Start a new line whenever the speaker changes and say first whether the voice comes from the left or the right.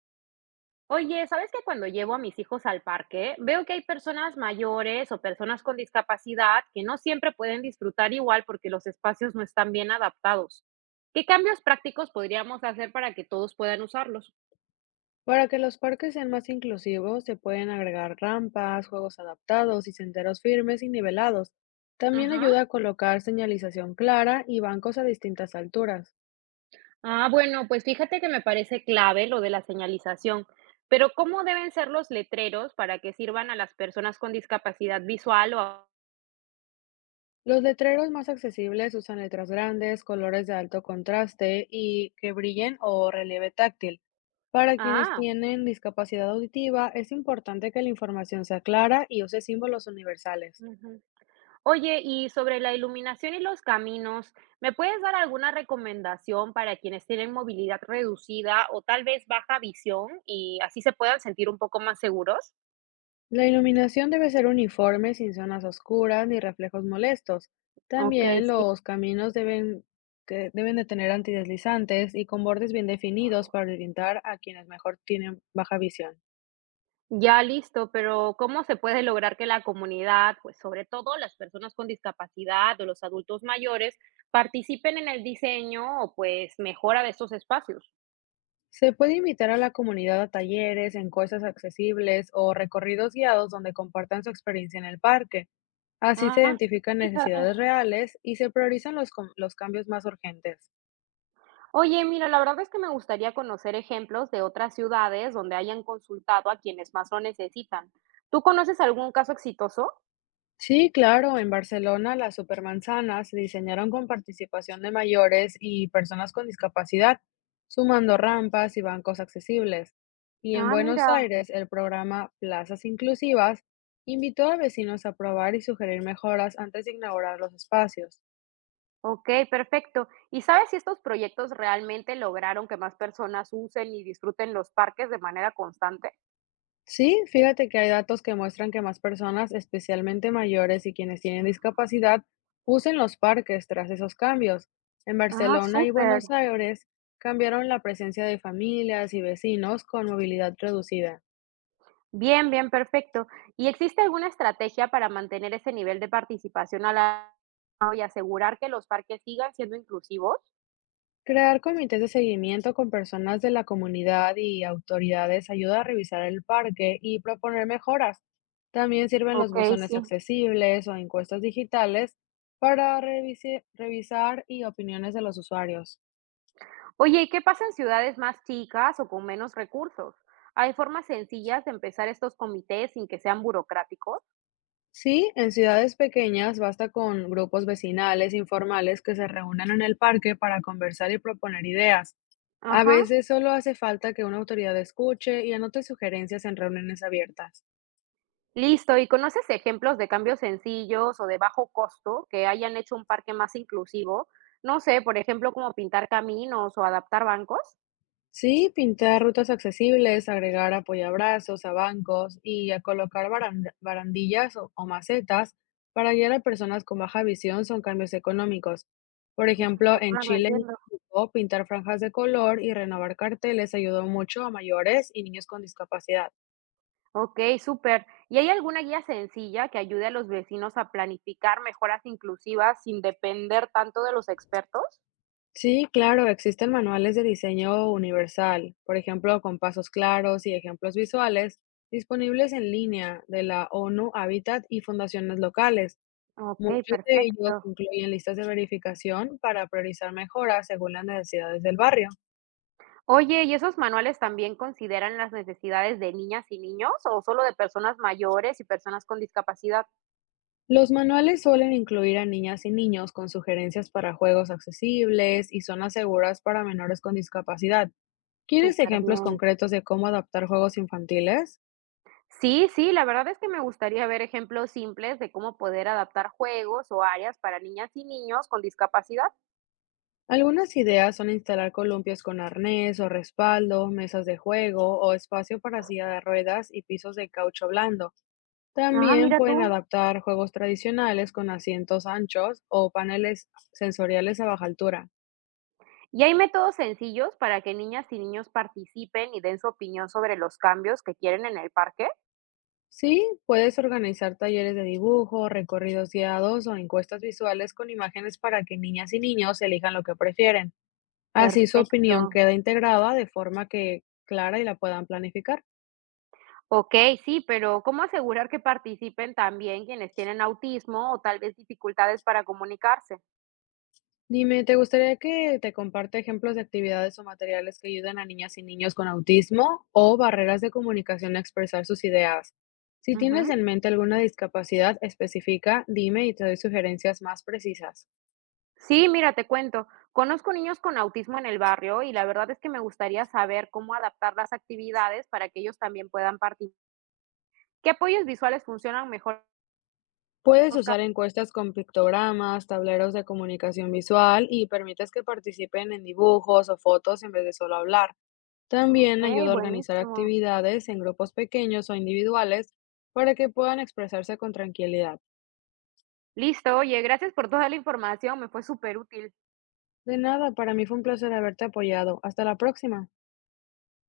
right: Oye, ¿sabes que cuando llevo a mis hijos al parque, veo que hay personas mayores o personas con discapacidad que no siempre pueden disfrutar igual porque los espacios no están bien adaptados? ¿Qué cambios prácticos podríamos hacer para que todos puedan usarlos?
left: Para que los parques sean más inclusivos, se pueden agregar rampas, juegos adaptados y senderos firmes y nivelados. También
right: Ajá.
left: ayuda a colocar señalización clara y bancos a distintas alturas.
right: Bueno, pues fíjate que me parece clave lo de la señalización, pero ¿cómo deben ser los letreros para que sirvan a las personas con discapacidad visual
left: Los letreros más accesibles usan letras grandes, colores de alto contraste y que brillen o relieve táctil. Para quienes
right: Ah,
left: tienen discapacidad auditiva, es importante que la información sea clara y use símbolos universales.
right: ujú? Oye, y sobre la iluminación y los caminos, ¿me puedes dar alguna recomendación para quienes tienen movilidad reducida o tal vez baja visión y así se puedan sentir un poco más seguros?
left: La iluminación debe ser uniforme, sin zonas oscuras ni reflejos molestos.
right: Ok,
left: También
right: sí,
left: los caminos deben, que deben de tener antideslizantes y con bordes bien definidos para orientar a quienes mejor tienen baja visión.
right: ya listo, pero ¿cómo se puede lograr que la comunidad, pues sobre todo las personas con discapacidad o los adultos mayores, participen en el diseño o pues mejora de estos espacios?
left: Se puede invitar a la comunidad a talleres, encuestas accesibles o recorridos guiados donde compartan su experiencia en el parque. Así se
right: Ah,
left: identifican
right: Fíjate.
left: necesidades reales y se priorizan los cambios más urgentes.
right: Oye, mira, la verdad es que me gustaría conocer ejemplos de otras ciudades donde hayan consultado a quienes más lo necesitan. ¿Tú conoces algún caso exitoso?
left: Sí, claro, en Barcelona las supermanzanas se diseñaron con participación de mayores y personas con discapacidad, sumando rampas y bancos accesibles. Y en Buenos
right: Mira,
left: Aires, el programa Plazas Inclusivas invitó a vecinos a probar y sugerir mejoras antes de inaugurar los espacios.
right: ok, perfecto. ¿Y sabes si estos proyectos realmente lograron que más personas usen y disfruten los parques de manera constante?
left: Sí, fíjate que hay datos que muestran que más personas, especialmente mayores y quienes tienen discapacidad, usen los parques tras esos cambios. En Barcelona y
right: Súper.
left: Buenos Aires cambiaron la presencia de familias y vecinos con movilidad reducida.
right: Bien, bien, perfecto. ¿Y existe alguna estrategia para mantener ese nivel de participación a la y asegurar que los parques sigan siendo inclusivos?
left: Crear comités de seguimiento con personas de la comunidad y autoridades ayuda a revisar el parque y proponer mejoras. También sirven los
right: Ok,
left: buzones
right: sí.
left: accesibles o encuestas digitales para revisar y opiniones de los usuarios.
right: Oye, ¿y qué pasa en ciudades más chicas o con menos recursos? ¿Hay formas sencillas de empezar estos comités sin que sean burocráticos?
left: Sí, en ciudades pequeñas basta con grupos vecinales informales que se reúnan en el parque para conversar y proponer ideas. A
right: Ajá.
left: veces solo hace falta que una autoridad escuche y anote sugerencias en reuniones abiertas.
right: Listo. ¿Y conoces ejemplos de cambios sencillos o de bajo costo que hayan hecho un parque más inclusivo? No sé, por ejemplo, como pintar caminos o adaptar bancos.
left: Sí, pintar rutas accesibles, agregar apoyabrazos a bancos y a colocar barandillas o macetas para guiar a personas con baja visión son cambios económicos. Por ejemplo,
right: Esto
left: en
right: claro,
left: Chile, y
right: entiendo.
left: México, pintar franjas de color y renovar carteles ayudó mucho a mayores y niños con discapacidad.
right: Ok, súper. ¿Y hay alguna guía sencilla que ayude a los vecinos a planificar mejoras inclusivas sin depender tanto de los expertos?
left: Sí, claro, existen manuales de diseño universal, por ejemplo, con pasos claros y ejemplos visuales disponibles en línea de la ONU Habitat y fundaciones locales.
right: Ok,
left: Muchos de ellos
right: perfecto.
left: incluyen listas de verificación para priorizar mejoras según las necesidades del barrio.
right: Oye, ¿y esos manuales también consideran las necesidades de niñas y niños o solo de personas mayores y personas con discapacidad?
left: Los manuales suelen incluir a niñas y niños con sugerencias para juegos accesibles y zonas seguras para menores con discapacidad. ¿Quieres
right: Súper
left: ejemplos
right: bien.
left: concretos de cómo adaptar juegos infantiles?
right: Sí, sí, la verdad es que me gustaría ver ejemplos simples de cómo poder adaptar juegos o áreas para niñas y niños con discapacidad.
left: Algunas ideas son instalar columpios con arnés o respaldo, mesas de juego o espacio para silla de ruedas y pisos de caucho blando.
right: Ah,
left: También
right: mira tú.
left: pueden adaptar juegos tradicionales con asientos anchos o paneles sensoriales a baja altura.
right: ¿Y hay métodos sencillos para que niñas y niños participen y den su opinión sobre los cambios que quieren en el parque?
left: Sí, puedes organizar talleres de dibujo, recorridos guiados o encuestas visuales con imágenes para que niñas y niños elijan lo que prefieren. Así su
right: Perfecto.
left: opinión queda integrada de forma que clara y la puedan planificar.
right: Okey, sí, pero ¿cómo asegurar que participen también quienes tienen autismo o tal vez dificultades para comunicarse?
left: Dime, ¿te gustaría que te comparta ejemplos de actividades o materiales que ayudan a niñas y niños con autismo o barreras de comunicación a expresar sus ideas? Si tienes
right: Ujú.
left: en mente alguna discapacidad específica, dime y te doy sugerencias más precisas.
right: Sí, mira, te cuento. Conozco niños con autismo en el barrio y la verdad es que me gustaría saber cómo adaptar las actividades para que ellos también puedan participar. ¿Qué apoyos visuales funcionan mejor?
left: Puedes
right: ¿Oscar?
left: usar encuestas con pictogramas, tableros de comunicación visual y permites que participen en dibujos o fotos en vez de solo hablar. También
right: Ok,
left: ayuda a organizar
right: buenísimo.
left: actividades en grupos pequeños o individuales para que puedan expresarse con tranquilidad.
right: Listo, oye, gracias por toda la información, me fue superútil.
left: De nada, para mí fue un placer haberte apoyado. Hasta la próxima.